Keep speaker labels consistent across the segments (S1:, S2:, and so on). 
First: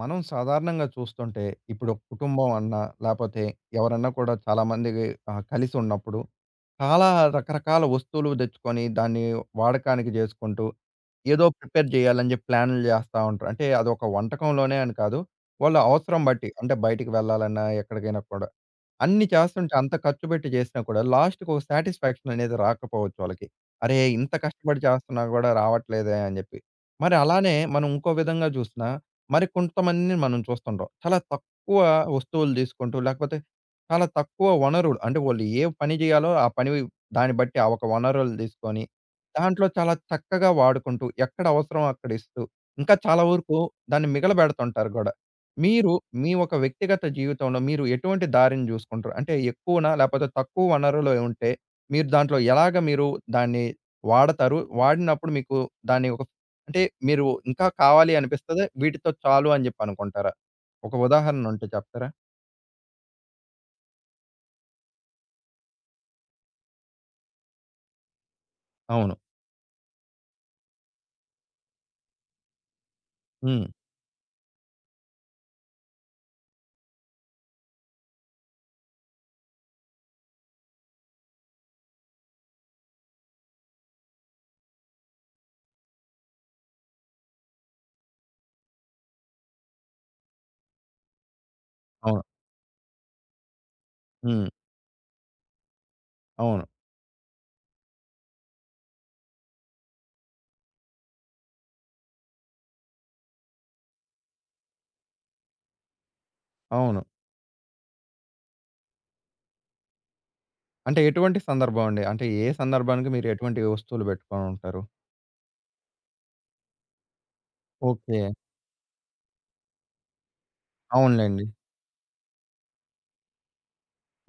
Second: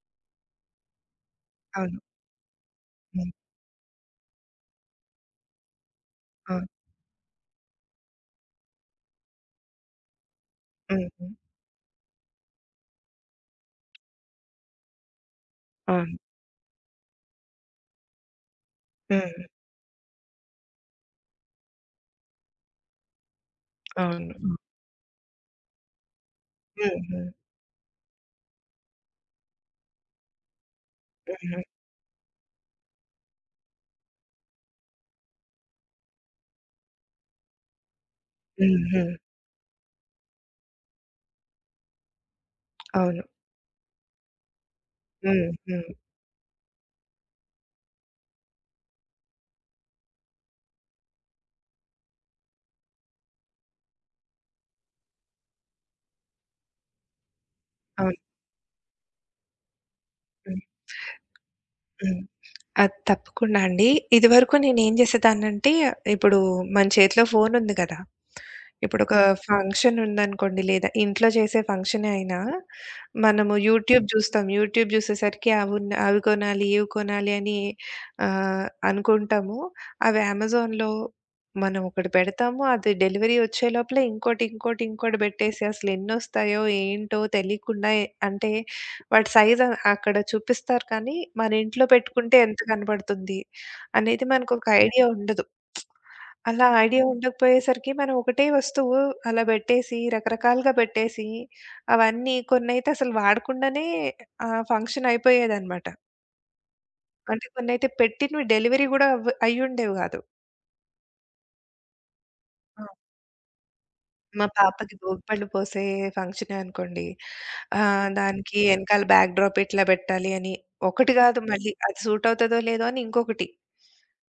S1: మనం సాధారణంగా చూస్తుంటే, ఇప్పుడు
S2: అవును.
S1: ఒక కుటుంబం అన్నా,
S2: హ్మ్.
S1: లేపోతే ఎవరన్నా కూడా చాలామంది కలిసి ఉన్నప్పుడు,
S2: అవును.
S1: చాలా రకరకాల వస్తువులు తెచ్చుకొని, దాన్ని వాడకానికి చేసుకుంటూ,
S2: హ్మ్. హ్మ్.
S1: ఏదో ప్రిపేర్ చేయాలని చెప్పి ప్లాన్లు చేస్తా ఉంటారు. అంటే అదొక వంటకంలోనే అని కాదు. వాళ్ళ
S2: అవును.
S1: అవసరం బట్టి, అంటే బయటికి వెళ్ళాలన్నా, ఎక్కడికైనా కూడా. అన్ని
S2: హ్మ్.
S1: చేస్తుంటే అంత ఖర్చు పెట్టి చేసినా కూడా లాస్ట్‌కి ఒక సాటిస్‌ఫాక్షన్ అనేది రాకపోవచ్చు వాళ్ళకి. అరే!
S2: అవును.
S1: ఇంత కష్టపడి చేస్తున్నా గూడా రావట్లేదే అని జెప్పి. మరి
S2: హుహు.
S1: అలానే మనం ఇంకో విధంగా జూసినా మరి కొంతమందిని మనం చూస్తుంటాం. చాలా
S2: హుహు. హుహు.
S1: తక్కువ వస్తువులు తీసుకుంటూ లేకపోతే చాలా తక్కువ వనరులు అంటే వాళ్ళు ఏ పని జేయాలో ఆ పని దాన్ని బట్టి ఆ ఒక వనరులు
S2: హ్మ్.
S1: తీసుకొని
S2: హ్మ్.
S1: దాంట్లో చాలా చక్కగా వాడుకుంటూ ఎక్కడ అవసరమో అక్కడ ఇస్తూ ఇంకా
S2: అవును.
S1: చాలా వరకు దాన్ని మిగలబెడుతుంటారు గూడా.
S2: హ్మ్. హ్మ్.
S1: మీరు మీ ఒక వ్యక్తిగత జీవితంలో మీరు ఎటువంటి దారిని జూసుకుంటారు? అంటే ఎక్కువనా? లేపోతే తక్కువ వనరులు ఉంటే మీరు దాంట్లో ఎలాగ మీరు దాన్ని వాడతారు? వాడినప్పుడు మీకు దాన్ని ఒక అంటే మీరు ఇంకా కావాలి
S2: అవును.
S1: అనిపిస్తదా? వీటితో చాలు అని జెప్పి అనుకుంటారా?
S2: హ్మ్.
S1: ఒక ఉదాహరణ ఉంటే చెప్తారా?
S2: హ్మ్. ఆ! తప్పకుండా అండి. ఇదివరకు నేనేం చేసేదాన్నంటే, ఇప్పుడు మన చేతిలో ఫోనుంది కదా! ఇప్పుడొక
S1: అవును.
S2: ఫంక్షన్ ఉందనుకోండి, లేదా ఇంట్లో చేసే ఫంక్షనే అయినా, మనము
S1: హ్మ్.
S2: యూట్యూబ్ చూస్తాం. యూట్యూబ్ చూసేసరికి అవి కొనాలి, ఇవి కొనాలి అని అనుకుంటాము. అవి అమెజాన్‌లో మనం ఒకటి పెడతాము. అది డెలివరీ వచ్చే లోపల ఇంకోటి, ఇంకోటి, ఇంకోటి పెట్టేసి అసలెన్నొస్తాయో, ఏంటో తెలియకుండా అంటే వాటి సైజ్ అక్కడ చూపిస్తారు కానీ, మన ఇంట్లో
S1: అవును.
S2: పెట్టుకుంటే ఎంత కనపడుతుంది అనేది
S1: హ్మ్.
S2: మనకొక ఐడియా ఉండదు.
S1: అవును.
S2: అలా ఐడియా ఉండకపోయేసరికి మనం ఒకటే వస్తువు అలా బెట్టేసి, రకరకాలుగా బెట్టేసి, అవన్నీ కొన్నైతే అసలు వాడకుండానే ఫంక్షన్ అయిపోయేదనమాట.
S1: అవును.
S2: అంటే కొన్నైతే పెట్టినవి డెలివరీ గూడా అయ్యుండేవి గాదు.
S1: అంటే ఎటువంటి సందర్భం అండి? అంటే ఏ
S2: ఆ!
S1: సందర్భానికి మీరు ఎటువంటి వస్తువులు
S2: మా
S1: బెట్టుకోనుంటారు?
S2: పాపకి భోగిపళ్ళు పోసే ఫంక్షనే అనుకోండి.
S1: ఓకే.
S2: దానికి ఎనకాల బ్యాక్ డ్రాప్ ఇట్లా బెట్టాలి అని ఒకటి గాదు
S1: అవునులెండి.
S2: మళ్ళీ అది సూట్ అవుతదో లేదో అని ఇంకొకటి.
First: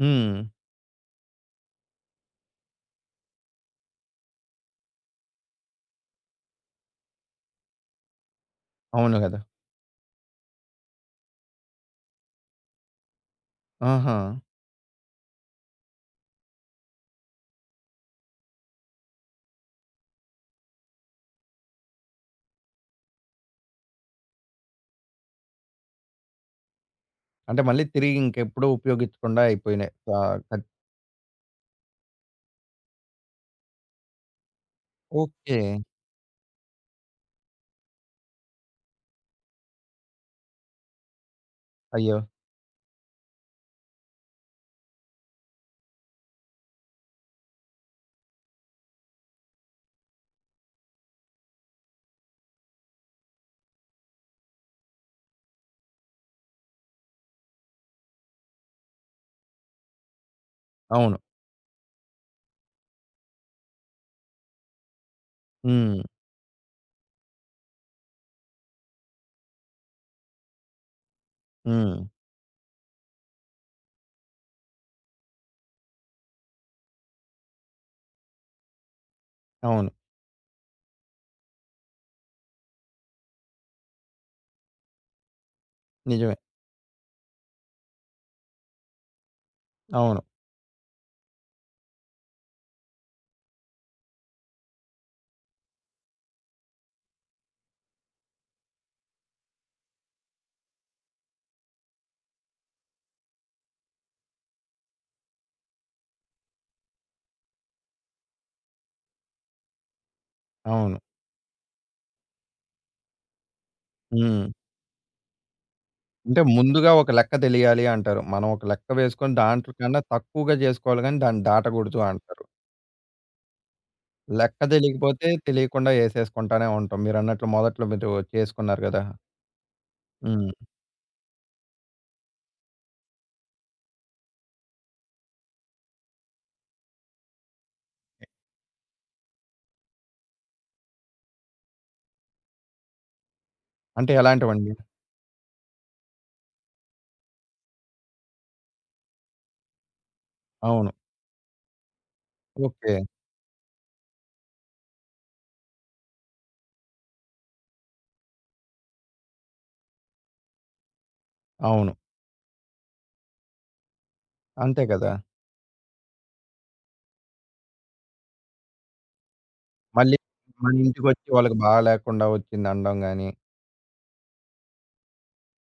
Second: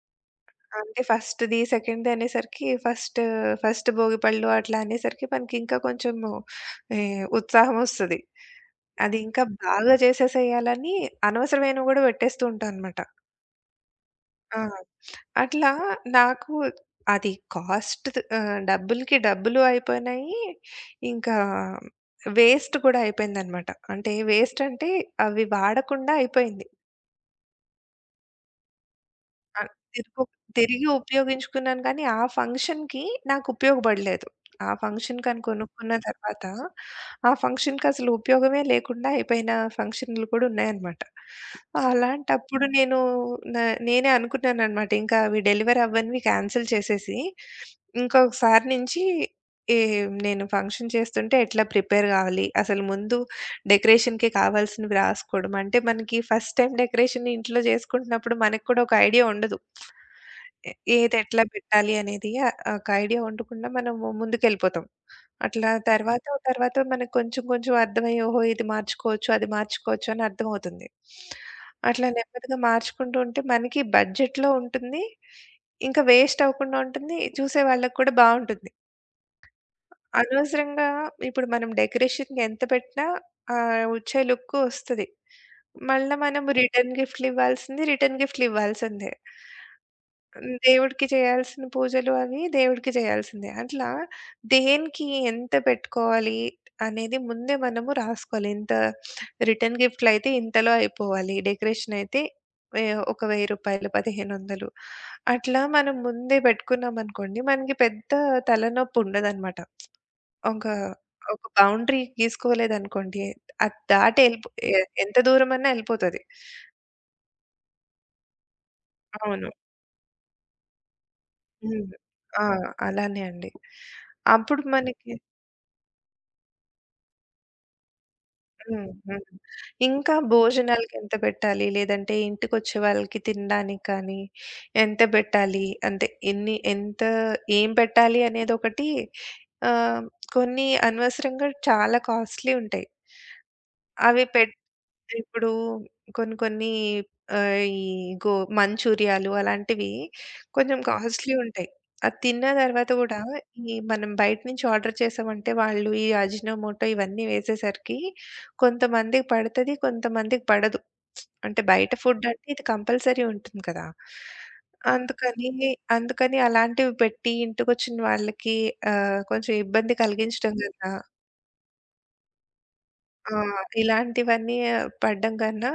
S1: హ్మ్.
S2: అంటే ఫస్ట్‌ది, సెకండ్‌ది అనేసరికి ఫస్ట్ ఫస్ట్ భోగి పళ్ళు అట్లా అనేసరికి మనకింకా కొంచెము ఈ ఉత్సాహమొస్తది. అది
S1: అవును గదా!
S2: ఇంకా బాగా చేసేసేయాలని అనవసరమైనవి గూడా పెట్టేస్తూ ఉంటా అనమాట.
S1: ఆహా!
S2: ఆ! అట్లా నాకు అది కాస్ట్ డబ్బులకి డబ్బులు అయిపోయినాయి. ఇంకా వేస్ట్ కూడా అయిపోయిందనమాట. అంటే వేస్ట్ అంటే అవి వాడకుండా అయిపోయింది.
S1: అంటే మళ్ళీ తిరిగి ఇంకెప్పుడు ఉపయోగించకుండా
S2: ఆ!
S1: అయిపోయినాయి.
S2: తిరుగు
S1: ఆహ్, కద్
S2: తిరిగి ఉపయోగించుకున్నాను కానీ, ఆ ఫంక్షన్‌కి నాకు ఉపయోగపడలేదు. ఆ ఫంక్షన్ కానీ
S1: ఓకే.
S2: కొనుక్కున్న తర్వాత, ఆ ఫంక్షన్‌కసలు ఉపయోగమే లేకుండా అయిపోయిన ఫంక్షన్‌లు కూడా ఉన్నాయన్నమాట.
S1: అయ్యో!
S2: అలాంటప్పుడు నేను న నేనే అనుకున్నానన్నమాట. ఇంకా అవి డెలివరీ అవ్వనివి క్యాన్సిల్ చేసేసి, ఇంకొకసారి నుంచి ఈ నేను ఫంక్షన్ చేస్తుంటే ఎట్లా ప్రిపేర్ కావాలి, అసలు ముందు డెకరేషన్‌కి కావాల్సినవి రాసుకోవడం. అంటే మనకి ఫస్ట్ టైమ్ డెకరేషన్ ఇంట్లో చేసుకుంటున్నప్పుడు మనకు కూడా ఒక ఐడియా ఉండదు. ఎ ఏది
S1: అవును.
S2: ఎట్లా పెట్టాలి అనేది ఒక ఐడియా ఉండకుండా మనము ముందుకెళ్ళిపోతాం. అట్లా
S1: హ్మ్.
S2: తర్వాత తర్వాత మనకు కొంచెం కొంచెం అర్థమయ్యి ఓహో! ఇది మార్చుకోవచ్చు, అది మార్చుకోవచ్చు అని అర్థమవుతుంది.
S1: హ్మ్.
S2: అట్లా నెమ్మదిగా మార్చుకుంటూ ఉంటే మనకి బడ్జెట్‌లో ఉంటుంది. ఇంకా వేస్ట్ అవ్వకుండా ఉంటుంది. చూసే వాళ్ళకి కూడా బావుంటుంది.
S1: అవును.
S2: అనవసరంగా ఇప్పుడు మనం డెకరేషన్‌కి ఎంత పెట్టినా వచ్చే లుక్ వస్తది. మళ్ళా
S1: నిజమే.
S2: మనం రిటర్న్ గిఫ్ట్‌లు ఇవ్వాల్సింది రిటర్న్ గిఫ్ట్‌లు ఇవ్వాల్సిందే.
S1: అవును.
S2: దేవుడికి చేయాల్సిన పూజలు అవి దేవుడికి చేయాల్సిందే. అట్లా దేనికి ఎంత పెట్టుకోవాలి అనేది ముందే మనము రాసుకోవాలి. ఇంత రిటర్న్ గిఫ్ట్‌లు అయితే ఇంతలో అయిపోవాలి. డెకరేషన్ అయితే వే ఒక రూ. 1000, 1500 అట్లా మనం ముందే పెట్టుకున్నామనుకోండి మనకి పెద్ద తలనొప్పి ఉండదనమాట. ఒక,
S1: అవును.
S2: ఒక బౌండరీ గీసుకోలేదనుకోండి, అది దాటి
S1: హ్మ్.
S2: ఎళ్ళిపో ఎ ఎంత దూరమన్నా ఎళ్ళిపోతది.
S1: అంటే ముందుగా ఒక లెక్క తెలియాలి అంటారు. మనం ఒక లెక్క వేసుకొని
S2: అవును.
S1: దాంట్లో కన్నా తక్కువగా చేసుకోవాలి గానీ దాన్ని
S2: హ్మ్.
S1: దాటకూడదు అంటారు.
S2: ఆ! అలానే అండి. అప్పుడు
S1: లెక్క
S2: మనకి
S1: తెలియకపోతే తెలియకుండా ఏసేసుకుంటానే ఉంటాం. మీరన్నట్లు మొదట్లో మీరు చేసుకున్నారు
S2: హ్మ్.
S1: గదా!
S2: హ్మ్. ఇంకా
S1: హ్మ్.
S2: భోజనాలకెంత పెట్టాలి? లేదంటే ఇంటికొచ్చే వాళ్ళకి తినడానికి కానీ, ఎంత పెట్టాలి? అంటే ఎన్ని ఎంత ఏం పెట్టాలి అనేదొకటి ఆహ్, కొన్ని అనవసరంగా చాలా కాస్ట్‌లీ ఉంటాయి.
S1: అంటే
S2: అవి పెట్
S1: ఎలాంటివండి?
S2: ఇప్పుడు కొన్ని కొన్ని ఆహ్, ఈ గో మంచూరియాలు అలాంటివి కొంచెం
S1: అవును.
S2: కాస్ట్‌లీ ఉంటాయి. అది తిన్న తర్వాత
S1: ఓకే.
S2: కూడా ఈ మనం బయట నుంచి ఆర్డర్ చేసామంటే వాళ్ళు ఈ అజినోమోటో ఇవన్నీ వేసేసరికి కొంతమందికి పడతది. కొంతమందికి పడదు. అంటే
S1: అవును.
S2: బయట ఫుడ్ అంటే ఇది కంపల్సరీ ఉంటుంది కదా!
S1: అంతే కదా!
S2: అందుకని, అందుకని అలాంటివి పెట్టి ఇంటికొచ్చిన వాళ్ళకి కొంచెం ఇబ్బంది
S1: మళ్ళీ
S2: కలిగించడం
S1: మన
S2: కదా!
S1: ఇంటికొచ్చి వాళ్ళకి బాలేకుండా వచ్చిందనడం గాని.
S2: ఆ! ఇలాంటివన్నీ పడడం కన్నా,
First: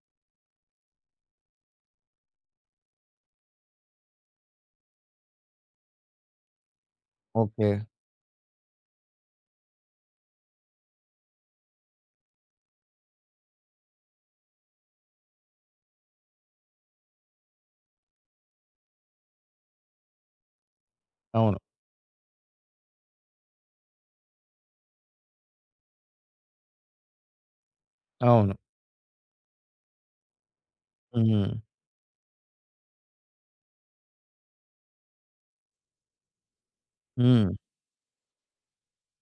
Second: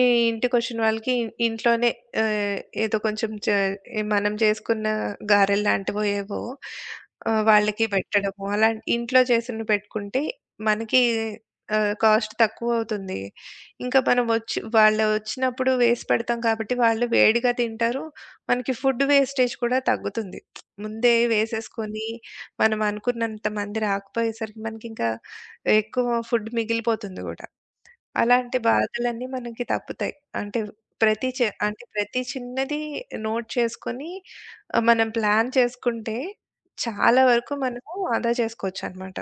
S2: ఈ ఇంటికొచ్చిన వాళ్ళకి ఇంట్లోనే ఏదో కొంచెం చే మనం చేసుకున్న గారెలు లాంటివో ఏవో
S1: ఓకే.
S2: వాళ్ళకి పెట్టడము. అలా ఇంట్లో చేసినవి పెట్టుకుంటే మనకి కాస్ట్ తక్కువ అవుతుంది. ఇంకా మనం వచ్చి వాళ్ళు వచ్చినప్పుడు వేసి పెడతాం కాబట్టి వాళ్ళు వేడిగా తింటారు. మనకి ఫుడ్ వేస్టేజ్ కూడా తగ్గుతుంది. ముందే
S1: అవును.
S2: వేసేసుకొని మనం అనుకున్నంత మంది రాకపోయేసరికి మనకింకా ఎక్కువ ఫుడ్ మిగిలిపోతుంది గూడా.
S1: అవును.
S2: అలాంటి బాధలన్నీ మనకి తప్పుతాయి. అంటే ప్రతి చె
S1: హ్మ్.
S2: అంటే ప్రతి చిన్నది నోట్ చేసుకొని మనం ప్లాన్ చేసుకుంటే చాలా
S1: హ్మ్.
S2: వరకు మనము ఆదా చేసుకోవచ్చనమాట.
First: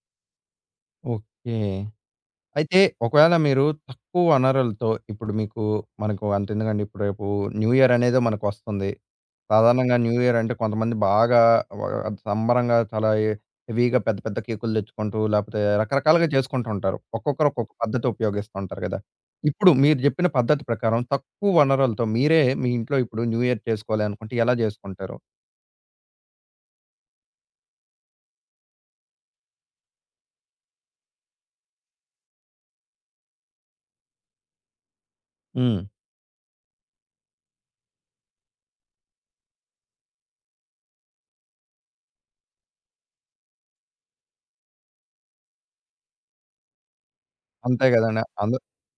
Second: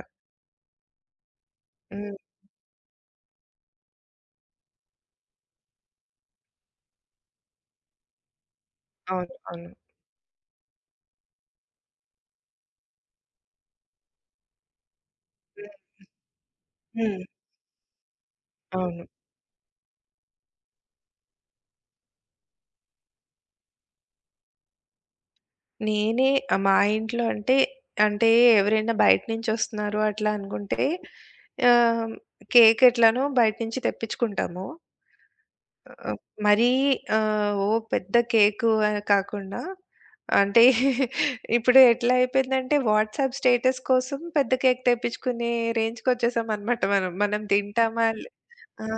S1: ఓకే.
S2: హ్మ్.
S1: అయితే ఒకవేళ మీరు తక్కువ వనరులతో ఇప్పుడు మీకు మనకు అంతెందుకండి ఇప్పుడు రేపు న్యూ ఇయర్ అనేదో మనకొస్తుంది.
S2: అవును. అవును.
S1: సాధారణంగా న్యూ ఇయర్ అంటే కొంతమంది బాగా వ సంబరంగా చాలా హెవీగా పెద్ద పెద్ద కేకులు తెచ్చుకుంటూ లేపోతే
S2: హ్మ్.
S1: రకరకాలుగా చేసుకుంటూ ఉంటారు.
S2: హ్మ్.
S1: ఒక్కొక్కరు ఒక్కొక్క పద్ధతి ఉపయోగిస్తూ ఉంటారు గదా!
S2: అవును.
S1: ఇప్పుడు మీరు జెప్పిన పద్ధతి ప్రకారం తక్కువ వనరులతో మీరే మీ ఇంట్లో ఇప్పుడు న్యూ ఇయర్ చేసుకోవాలి అనుకుంటే ఎలా జేసుకుంటారు?
S2: నేనే మా ఇంట్లో అంటే, అంటే ఎవరైనా బయట నుంచొస్తున్నారు అట్లా అనుకుంటే ఆహ్, కేక్ ఎట్లానో బయట నుంచి తెప్పించుకుంటాము.
S1: హ్మ్.
S2: ఆహ్, మరీ ఆహ్, ఓ పెద్ద కేకు అని కాకుండా అంటే ఇప్పుడు ఎట్లా అయిపోయిందంటే వాట్సాప్ స్టేటస్ కోసం పెద్ద కేక్ తెప్పించుకునే రేంజ్‌కొచ్చేసామనమాట మనం. మనం
S1: అంతే
S2: తింటామా
S1: గదండీ.
S2: లే
S1: అందరూ
S2: ఆ!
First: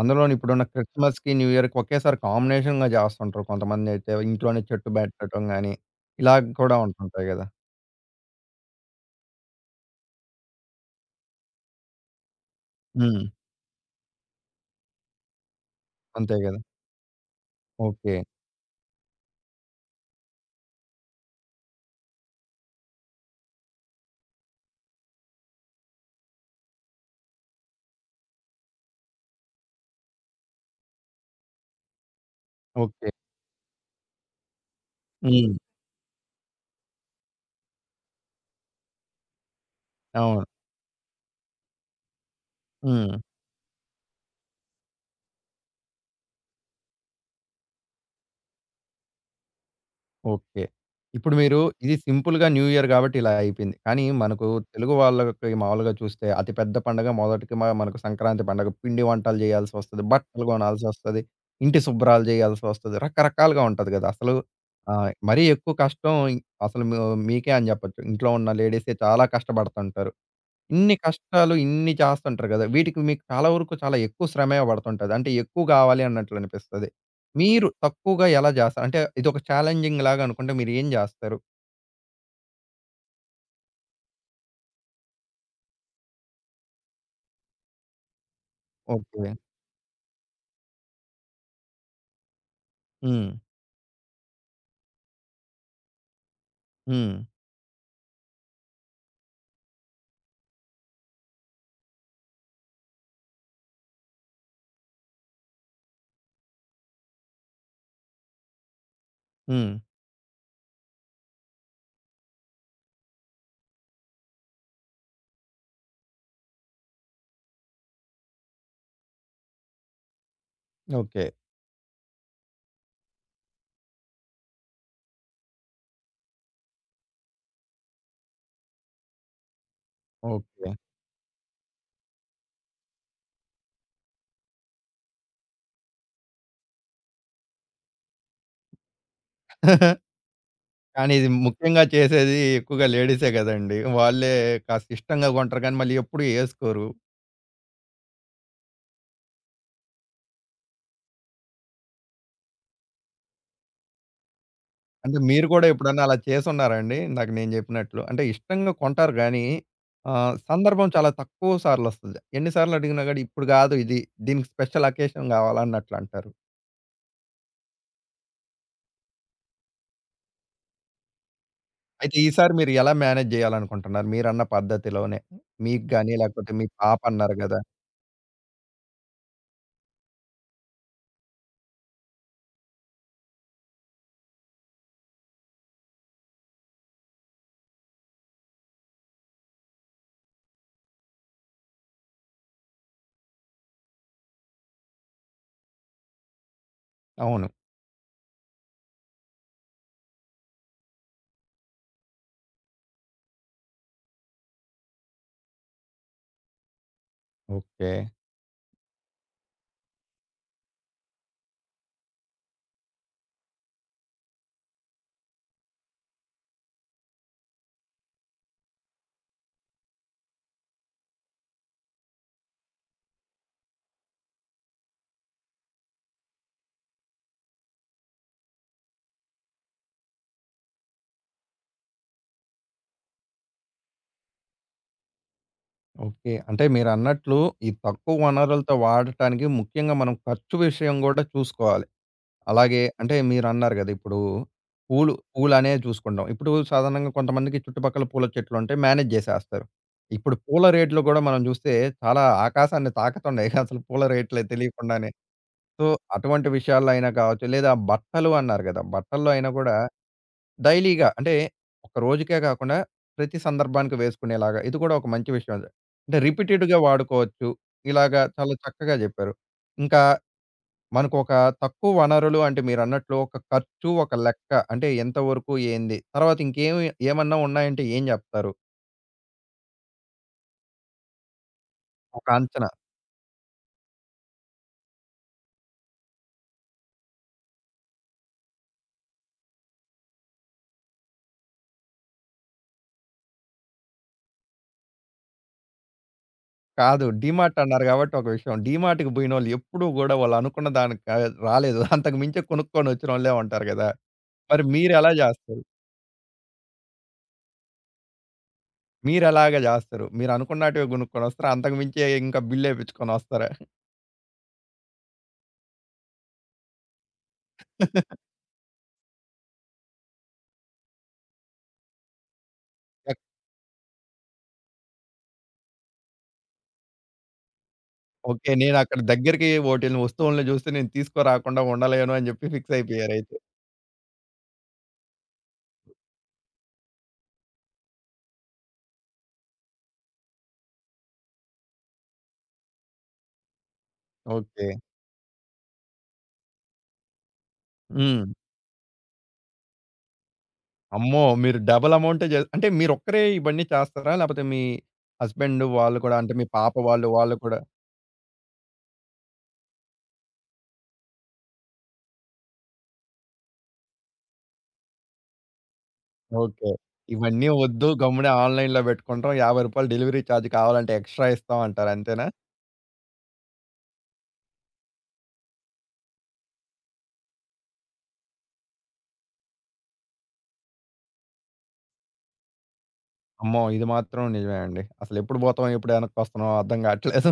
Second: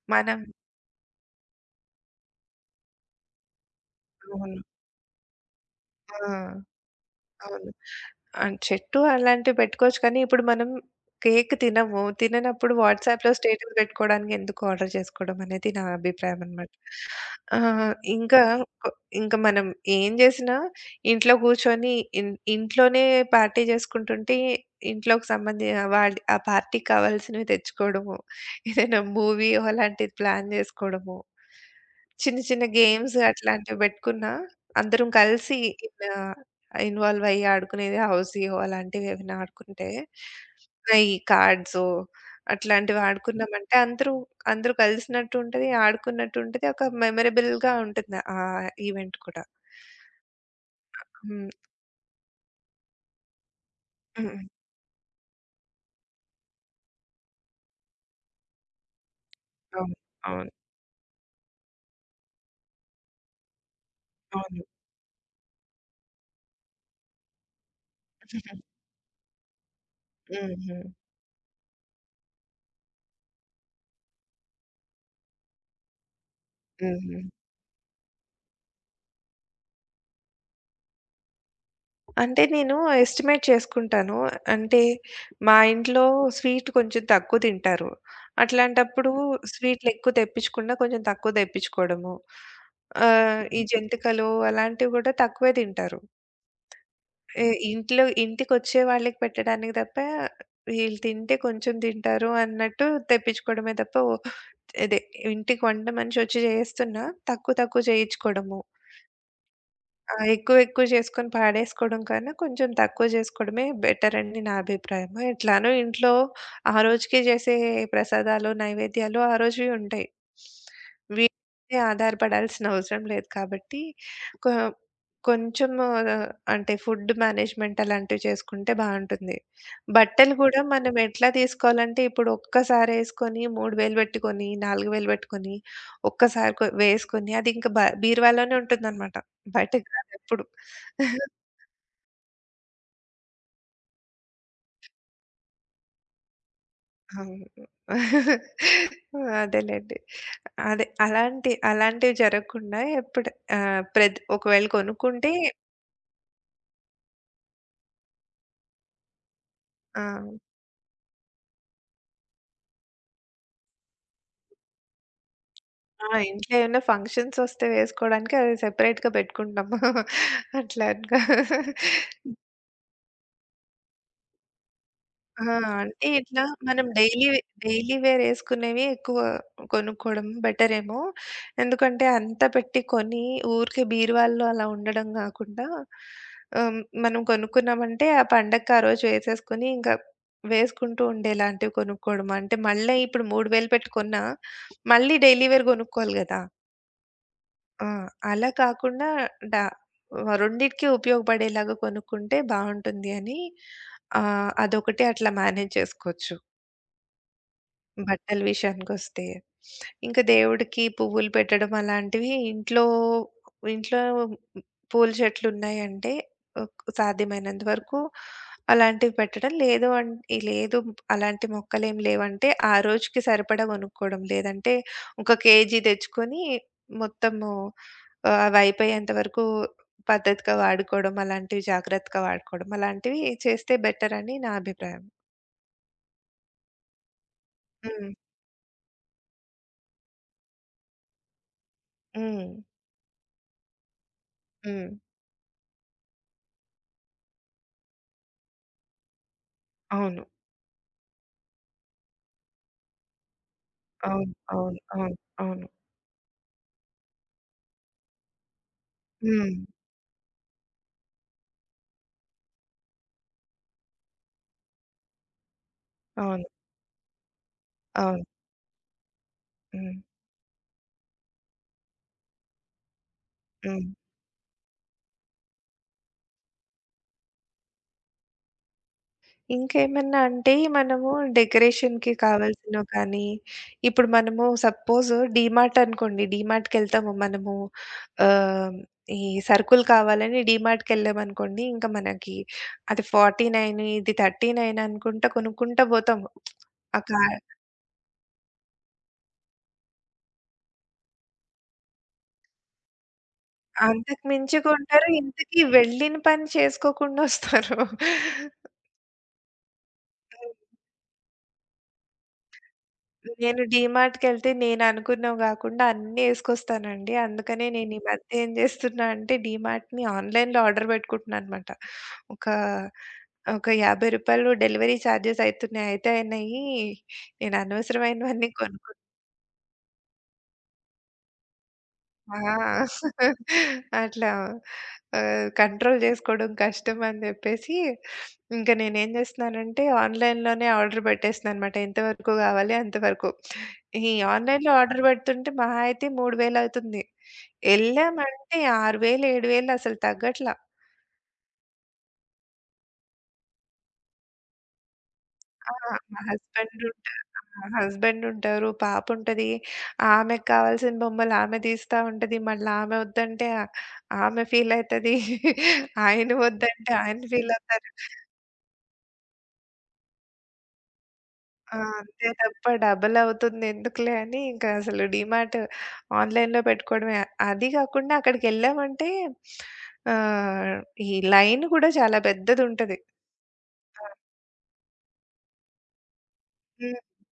S1: అందులోను
S2: మనం
S1: ఇప్పుడున్న క్రిస్మస్‌కి, న్యూ ఇయర్‌కి ఒకేసారి కాంబినేషన్‌గా చేస్తుంటారు. కొంతమందైతే
S2: అవును.
S1: ఇంట్లోనే చెట్టు పెట్టడం గాని,
S2: ఆ!
S1: ఇలా కూడా ఉంటుంటాయి గదా!
S2: అవును. చెట్టు అలాంటివి పెట్టుకోవచ్చు కానీ, ఇప్పుడు మనం కేక్ తినము. తిననప్పుడు
S1: హ్మ్.
S2: వాట్సాప్‌లో స్టేటస్ పెట్టుకోవడానికి ఎందుకు ఆర్డర్ చేసుకోవడం అనేది నా
S1: అంతే
S2: అభిప్రాయం
S1: గదా!
S2: అనమాట. ఆహ్,
S1: ఓకే.
S2: ఇంకా కొ ఇంకా మనం ఏం చేసినా ఇంట్లో కూర్చొని ఇంట్లోనే పార్టీ చేసుకుంటుంటే, ఇంట్లోకి సంబంధి వాళ్ళ ఆ పార్టీకి కావాల్సినవి తెచ్చుకోవడము, ఏదైనా మూవీయో అలాంటిది ప్లాన్ చేసుకోవడము, చిన్న చిన్న
S1: ఓకే.
S2: గేమ్స్ అట్లాంటివి పెట్టుకున్నా అందరం
S1: హ్మ్.
S2: కలిసి ఇలా ఇన్వాల్వ్ అయ్యి ఆడుకునేది హౌసీయో అలాంటివి ఏమైనా ఆడుకుంటే,
S1: అవును.
S2: ఈ కార్డ్సో అట్లాంటివి
S1: హ్మ్.
S2: ఆడుకున్నామంటే అందరూ అందరూ కలిసినట్టు ఉంటది. ఆడుకున్నట్టు ఉంటది. ఒక మెమరబుల్‌గా ఉంటుంది ఆ ఈవెంట్ కూడా.
S1: ఓకే. ఇప్పుడు
S2: హ్మ్.
S1: మీరు ఇది సింపుల్‌గా న్యూ ఇయర్ గాబట్టి ఇలా అయిపోయింది. కానీ
S2: హ్మ్.
S1: మనకు తెలుగు వాళ్ళకి మామూలుగా చూస్తే అతి పెద్ద పండగ మొదటికి మనకు సంక్రాంతి పండగ. పిండి వంటలు
S2: అవును.
S1: జేయాల్సొస్తది. బట్టలు
S2: అవును.
S1: గొనాల్సొస్తది. ఇంటి శుభ్రాలు జేయాల్సొస్తది. రకరకాలుగా ఉంటది గదా! అసలు
S2: అవును.
S1: మరీ ఎక్కువ కష్టం అసలు మీకే అని జెప్పొచ్చు. ఇంట్లో ఉన్న లేడీసే చాలా కష్టపడుతుంటారు.
S2: హుహు. హుహు.
S1: ఇన్ని కష్టాలు, ఇన్ని చేస్తుంటారు గదా! వీటికి మీకు చాలా వరకు చాలా ఎక్కువ శ్రమే పడుతుంటది. అంటే ఎక్కువ గావాలి అన్నట్లు అనిపిస్తది.
S2: హుహు.
S1: మీరు తక్కువగా ఎలా జేస్తారు? అంటే ఇదొక ఛాలెంజింగ్ లాగా అనుకుంటే మీరు ఏం జేస్తారు?
S2: అంటే నేను ఎస్టిమేట్ చేసుకుంటాను. అంటే మా ఇంట్లో స్వీట్ కొంచెం తక్కువ తింటారు. అట్లాంటప్పుడు
S1: ఓకే.
S2: స్వీట్‌లెక్కువ తెప్పించకుండా కొంచెం తక్కువ తెప్పించుకోవడము.
S1: హ్మ్.
S2: ఈ జంతికలు అలాంటివి గూడా తక్కువే తింటారు.
S1: హ్మ్.
S2: ఎ ఇంట్లో ఇంటికొచ్చే వాళ్ళకి పెట్టడానికి తప్ప వీళ్ళు తింటే కొంచెం తింటారు అన్నట్టు తెప్పించుకోవడమే తప్ప అదే ఇంటికి వంట మనిషి వచ్చి చేస్తున్నా తక్కువ తక్కువ చేయించుకోవడము.
S1: హ్మ్.
S2: ఆ! ఎక్కువెక్కువ చేసుకొని పాడేసుకోవడం కన్నా, కొంచెం తక్కువ చేసుకోవడమే బెటర్ అని నా అభిప్రాయము. ఎట్లానో ఇంట్లో ఆ రోజుకి చేసే ప్రసాదాలు, నైవేద్యాలు ఆ రోజువి ఉంటాయి.
S1: ఓకే.
S2: వీటి మీదే ఆధారపడాల్సిన అవసరం లేదు కాబట్టి, కొ కొంచెము అంటే ఫుడ్ మేనేజ్‌మెంట్ అలాంటివి చేసుకుంటే బావుంటుంది. బట్టలు కూడా
S1: ఓకే.
S2: మనం ఎట్లా తీసుకోవాలంటే, ఇప్పుడు ఒక్కసారి ఏసుకొని 3000 పెట్టుకొని, 4000 పెట్టుకొని, ఒక్కసారి కొ వేసుకొని అది ఇంకా బీరువాలోనే ఉంటుందనమాట. బయటకి రాదెప్పుడు.
S1: కానీ ఇది ముఖ్యంగా చేసేది ఎక్కువగా లేడీసే గదండీ! వాళ్ళే కాస్త ఇష్టంగా కొంటారు కానీ మళ్ళీ ఎప్పుడు ఏసుకోరు.
S2: అవును. అదేలెండి. అలాంటి అలాంటివి జరగకుండా ఎప్పుడు ప్రతి ఒకవేళ
S1: అంటే
S2: కొనుక్కుంటే
S1: మీరు కూడా ఎప్పుడన్నా అలా చేసున్నారా అండి? ఇందాక నేను జెప్పినట్లు. అంటే ఇష్టంగా కొంటారు గానీ,
S2: ఆ!
S1: సందర్భం చాలా తక్కువ సార్లొస్తది. ఎన్ని సార్లు వస్తుంది. ఎన్నిసార్లు అడిగినా గాని ఇప్పుడు గాదు ఇది. దీనికి స్పెషల్ అకేషన్ గావాలన్నట్లు
S2: ఆ!
S1: అంటారు.
S2: ఇంట్లో ఏమైనా ఫంక్షన్స్ వస్తే వేసుకోవడానికి అది సెపరేట్‌గా పెట్టుకుంటాం. అట్లా అనుకో.
S1: అయితే ఈసారి మీరు ఎలా మేనేజ్ జేయాలనుకుంటున్నారు? మీరన్న పద్ధతిలోనే.
S2: ఆ!
S1: మీకు
S2: అంటే
S1: గాని
S2: ఇట్లా
S1: లేకపోతే మీ
S2: మనం
S1: పాప
S2: డైలీ
S1: అన్నారు గదా!
S2: డైలీ వేర్ యేసుకునేవి ఎక్కువ కొనుక్కోవడం బెటరేమో. ఎందుకంటే అంత పెట్టి కొని ఊరికే బీరువాల్లో అలా ఉండడం గాకుండా మనం కొనుక్కున్నామంటే ఆ పండగకి ఆ రోజు వేసేసుకొని ఇంకా వేసుకుంటూ ఉండేలాంటివి కొనుక్కోవడం. అంటే మళ్ళీ ఇప్పుడు 3000 పెట్టి కొన్నా మళ్ళీ డైలీ వేర్ కొనుక్కోవాలి గదా!
S1: అవును.
S2: ఆ! అలా కాకుండా డ రెండిటికి ఉపయోగపడేలాగా కొనుక్కుంటే బావుంటుంది అని అదొకటి అట్లా మేనేజ్ చేసుకోవచ్చు.
S1: ఓకే.
S2: బట్టల విషయానికొస్తే, ఇంక దేవుడికి పువ్వులు పెట్టడం అలాంటివి ఇంట్లో ఇంట్లో పూల చెట్లున్నాయంటే సాధ్యమైనంత వరకు అలాంటివి పెట్టడం. లేదు అలాంటి మొక్కలేం లేవంటే, ఆ రోజుకి సరిపడా కొనుక్కోవడం. లేదంటే ఒక కేజీ తెచ్చుకొని మొత్తము అవయిపోయేంత వరకు పద్ధతిగా వాడుకోవడం, అలాంటివి జాగ్రత్తగా వాడుకోవడం. అలాంటివి చేస్తే బెటర్ అని నా అభిప్రాయం.
S1: ఓకే. అంటే మీరన్నట్లు ఈ
S2: హ్మ్.
S1: తక్కువ వనరులతో వాడటానికి ముఖ్యంగా మనం ఖర్చు విషయం గూడా చూసుకోవాలి.
S2: హ్మ్.
S1: అలాగే అంటే మీరన్నారు గదా! ఇప్పుడు
S2: హ్మ్.
S1: పూలు పూలనే చూసుకుంటాం. ఇప్పుడు సాధారణంగా కొంతమందికి చుట్టుపక్కల పూల చెట్లుంటాయి. మేనేజ్ జేసేస్తారు.
S2: అవును.
S1: ఇప్పుడు పూల రేట్లు గూడా మనం జూస్తే చాలా ఆకాశాన్ని తాకతున్నాయి. అసలు పూల
S2: అవును.
S1: రేట్లే
S2: అవును.
S1: తెలియకుండానే.
S2: అవును. అవును.
S1: సో, అటువంటి విషయాల్లో అయినా కావచ్చు, లేదా బట్టలు అన్నారు గదా! బట్టల్లో అయినా
S2: హ్మ్.
S1: గూడా డైలీగా అంటే ఒక రోజుకే కాకుండా ప్రతి సందర్భానికి వేసుకునేలాగా ఇది కూడా ఒక మంచి విషయం. అంటే
S2: అవును.
S1: రిపీటెడ్‌గా వాడుకోవచ్చు. ఇలాగా
S2: అవును.
S1: చాలా చక్కగా జెప్పారు.
S2: హ్మ్.
S1: ఇంకా మనకొక తక్కువ వనరులు అంటే మీరన్నట్లు ఒక
S2: హ్మ్.
S1: ఖర్చు, ఒక లెక్క. అంటే ఎంతవరకు ఏంది? తర్వాత ఇంకేమి ఏమన్నా ఉన్నాయంటే ఏం జెప్తారు?
S2: ఇంకేమన్నా అంటే మనము డెకరేషన్‌కి
S1: ఒక అంచనా.
S2: కావాల్సినవి కానీ, ఇప్పుడు మనము సపోజ్ డీమార్ట్ అనుకోండి. డీమార్ట్‌కెళ్తాము మనము ఆహ్, ఈ సరుకులు కావాలని డీమార్ట్‌కెళ్ళామనుకోండి. ఇంకా మనకి అది 49 ఇది 39 అనుకుంటా కొనుక్కుంటా పోతాము. ఆ
S1: కాదు
S2: కా
S1: డీమార్ట్ అన్నారు గాబట్టి ఒక విషయం. డీమార్ట్‌కి బోయినోళ్ళు ఎప్పుడూ గూడా వాళ్ళు అనుకున్న దానికి కాదు రాలేదు. అంతకు మించి కొనుక్కొనొచ్చినోళ్ళే ఉంటారు గదా!
S2: అంతకు మించి
S1: మరి
S2: కొంటారు.
S1: మీరెలా
S2: ఇంతకీ
S1: జేస్తారు?
S2: వెళ్ళిన పని చేసుకోకుండా వస్తారు.
S1: మీరెలాగా జేస్తారు? మీరనుకున్నటివి గొనుక్కొనొస్తారా? అంతకు మించి ఇంకా బిల్లేపిచ్చుకొనొస్తారా?
S2: నేను డీమార్ట్‌కెళ్తే నేననుకున్నవి గాకుండా అన్నీ యేసుకొస్తానండి. అందుకనే
S1: ఎక్
S2: నేను ఈ మధ్య ఏం జేస్తున్నా అంటే డీమార్ట్‌ని ఆన్‌లైన్‌లో ఆర్డర్ బెట్టుకుంటున్నాననమాట. ఒక ఒక రూ. 50 డెలివరీ చార్జెస్ అయితున్నాయి. అయితే అయినయి నేను అనవసరమైనవన్నీ
S1: ఓకే.
S2: కొనుక్కు
S1: నేనక్కడ దగ్గరికి వోటిలిని వస్తువుల్ని జూసి నేను తీసుకురాకుండా ఉండలేను అని జెప్పి ఫిక్స్
S2: ఆ!
S1: అయిపోయారైతే.
S2: అట్లా కంట్రోల్ జేసుకోవడం కష్టం అని జెప్పేసి, ఇంక నేనేం జేస్తున్నానంటే ఆన్‌లైన్‌లోనే ఆర్డర్ పెట్టేస్తున్నాననమాట. ఎంతవరకు గావాలి అంతవరకు. ఈ
S1: ఓకే.
S2: ఆన్‌లైన్‌లో ఆర్డర్ పెడుతుంటే మహా అయితే 3000 అవుతుంది.
S1: హ్మ్.
S2: ఎళ్ళామంటే 6000, 7000 అసలు తగ్గట్లా.
S1: అమ్మో! మీరు డబుల్ అమౌంటే అంటే మీరొక్కరే ఇవన్నీ చేస్తారా? లేపోతే మీ హస్బెండ్
S2: ఆ!
S1: వాళ్ళు కూడా
S2: మా
S1: అంటే మీ పాప
S2: హస్బెండ్
S1: వాళ్ళు,
S2: ఉంటారు.
S1: వాళ్ళు కూడా
S2: ఆ! హస్బెండ్ ఉంటారు. పాప ఉంటది. ఆమెకి కావాల్సిన బొమ్మలు ఆమె తీస్తా ఉంటది. మళ్ళీ ఆమె వద్దంటే ఆమె ఫీల్ అయితది. ఆయన
S1: ఓకే.
S2: వద్దంటే ఆయన
S1: ఇవన్నీ
S2: ఫీల్
S1: వద్దు
S2: అవుతారు.
S1: గమ్మునే ఆన్‌లైన్‌లో పెట్టుకుంటాం. రూ. 50 డెలివరీ ఛార్జ్ కావాలంటే ఎక్స్‌ట్రా ఇస్తాం
S2: ఆ!
S1: అంటారు అంతేనా?
S2: అంతే తప్ప డబల్ అవుతుంది ఎందుకులే అని ఇంకా అసలు డీమార్ట్ ఆన్‌లైన్‌లో పెట్టుకోవడమే. అది కాకుండా అక్కడికెళ్ళామంటే ఆహ్, ఈ లైన్ కూడా చాలా పెద్దదుంటది.
S1: అమ్మో! ఇది
S2: ఆ!
S1: మాత్రం నిజమే అండి. అసలెప్పుడు పోతాం, ఎప్పుడు ఎనక్కొస్తున్నామో అర్థం
S2: హ్మ్.
S1: కావట్లేదు.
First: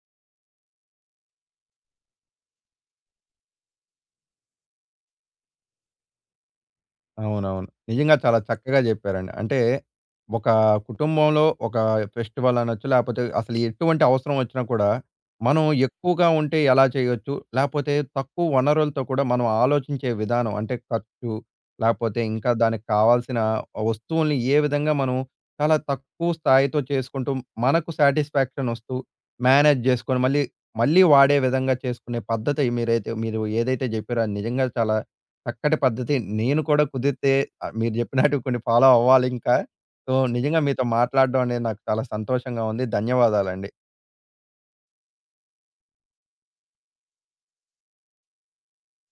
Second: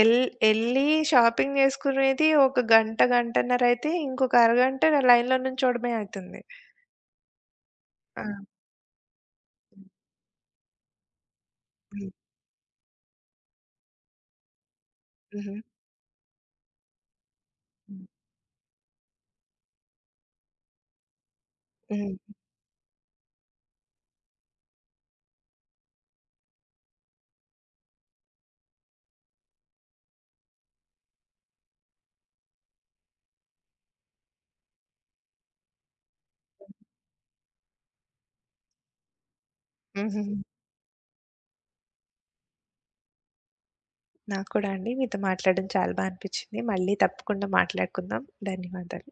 S2: ఎల్ ఎళ్లి షాపింగ్ జేసుకునేది ఒక గంట, గంటన్నరయితే ఇంకొక అరగంట లైన్‌లో నుంచోడమే అయితుంది.
S1: అవునవును. నిజంగా
S2: ఆ!
S1: చాలా చక్కగా జెప్పారండి. అంటే ఒక కుటుంబంలో ఒక
S2: హ్మ్.
S1: ఫెస్టివల్ అనొచ్చు, లేపోతే అసలు ఎటువంటి అవసరం ఒచ్చినా కూడా
S2: హుహు.
S1: మనం ఎక్కువగా ఉంటే ఎలా చేయొచ్చు? లేపోతే తక్కువ వనరులతో కూడా మనం ఆలోచించే విధానం అంటే ఖర్చు,
S2: హ్మ్.
S1: లేపోతే ఇంకా దానికి కావాల్సిన వస్తువుల్ని ఏ విధంగా మనం చాలా తక్కువ స్థాయితో చేసుకుంటూ మనకు సాటిస్ఫాక్షన్ ఒస్తూ మేనేజ్ జేసుకొని మళ్ళీ, మళ్ళీ వాడే విధంగా చేసుకునే పద్ధతి మీరైతే మీరు ఏదైతే జెప్పారో అది నిజంగా చాలా చక్కటి పద్ధతి. నేను కూడా కుదిరితే మీరు చెప్పినట్టు కొన్ని ఫాలో అవ్వాలింకా. సో,
S2: హుహు.
S1: నిజంగా మీతో మాట్లాడడం అనేది నాకు చాలా సంతోషంగా ఉంది. ధన్యవాదాలండి.
S2: నాకు కూడా అండి. మీతో మాట్లాడడం చాలా బా అనిపిచ్చింది. మళ్ళీ తప్పకుండా మాట్లాడుకుందాం. ధన్యవాదాలు.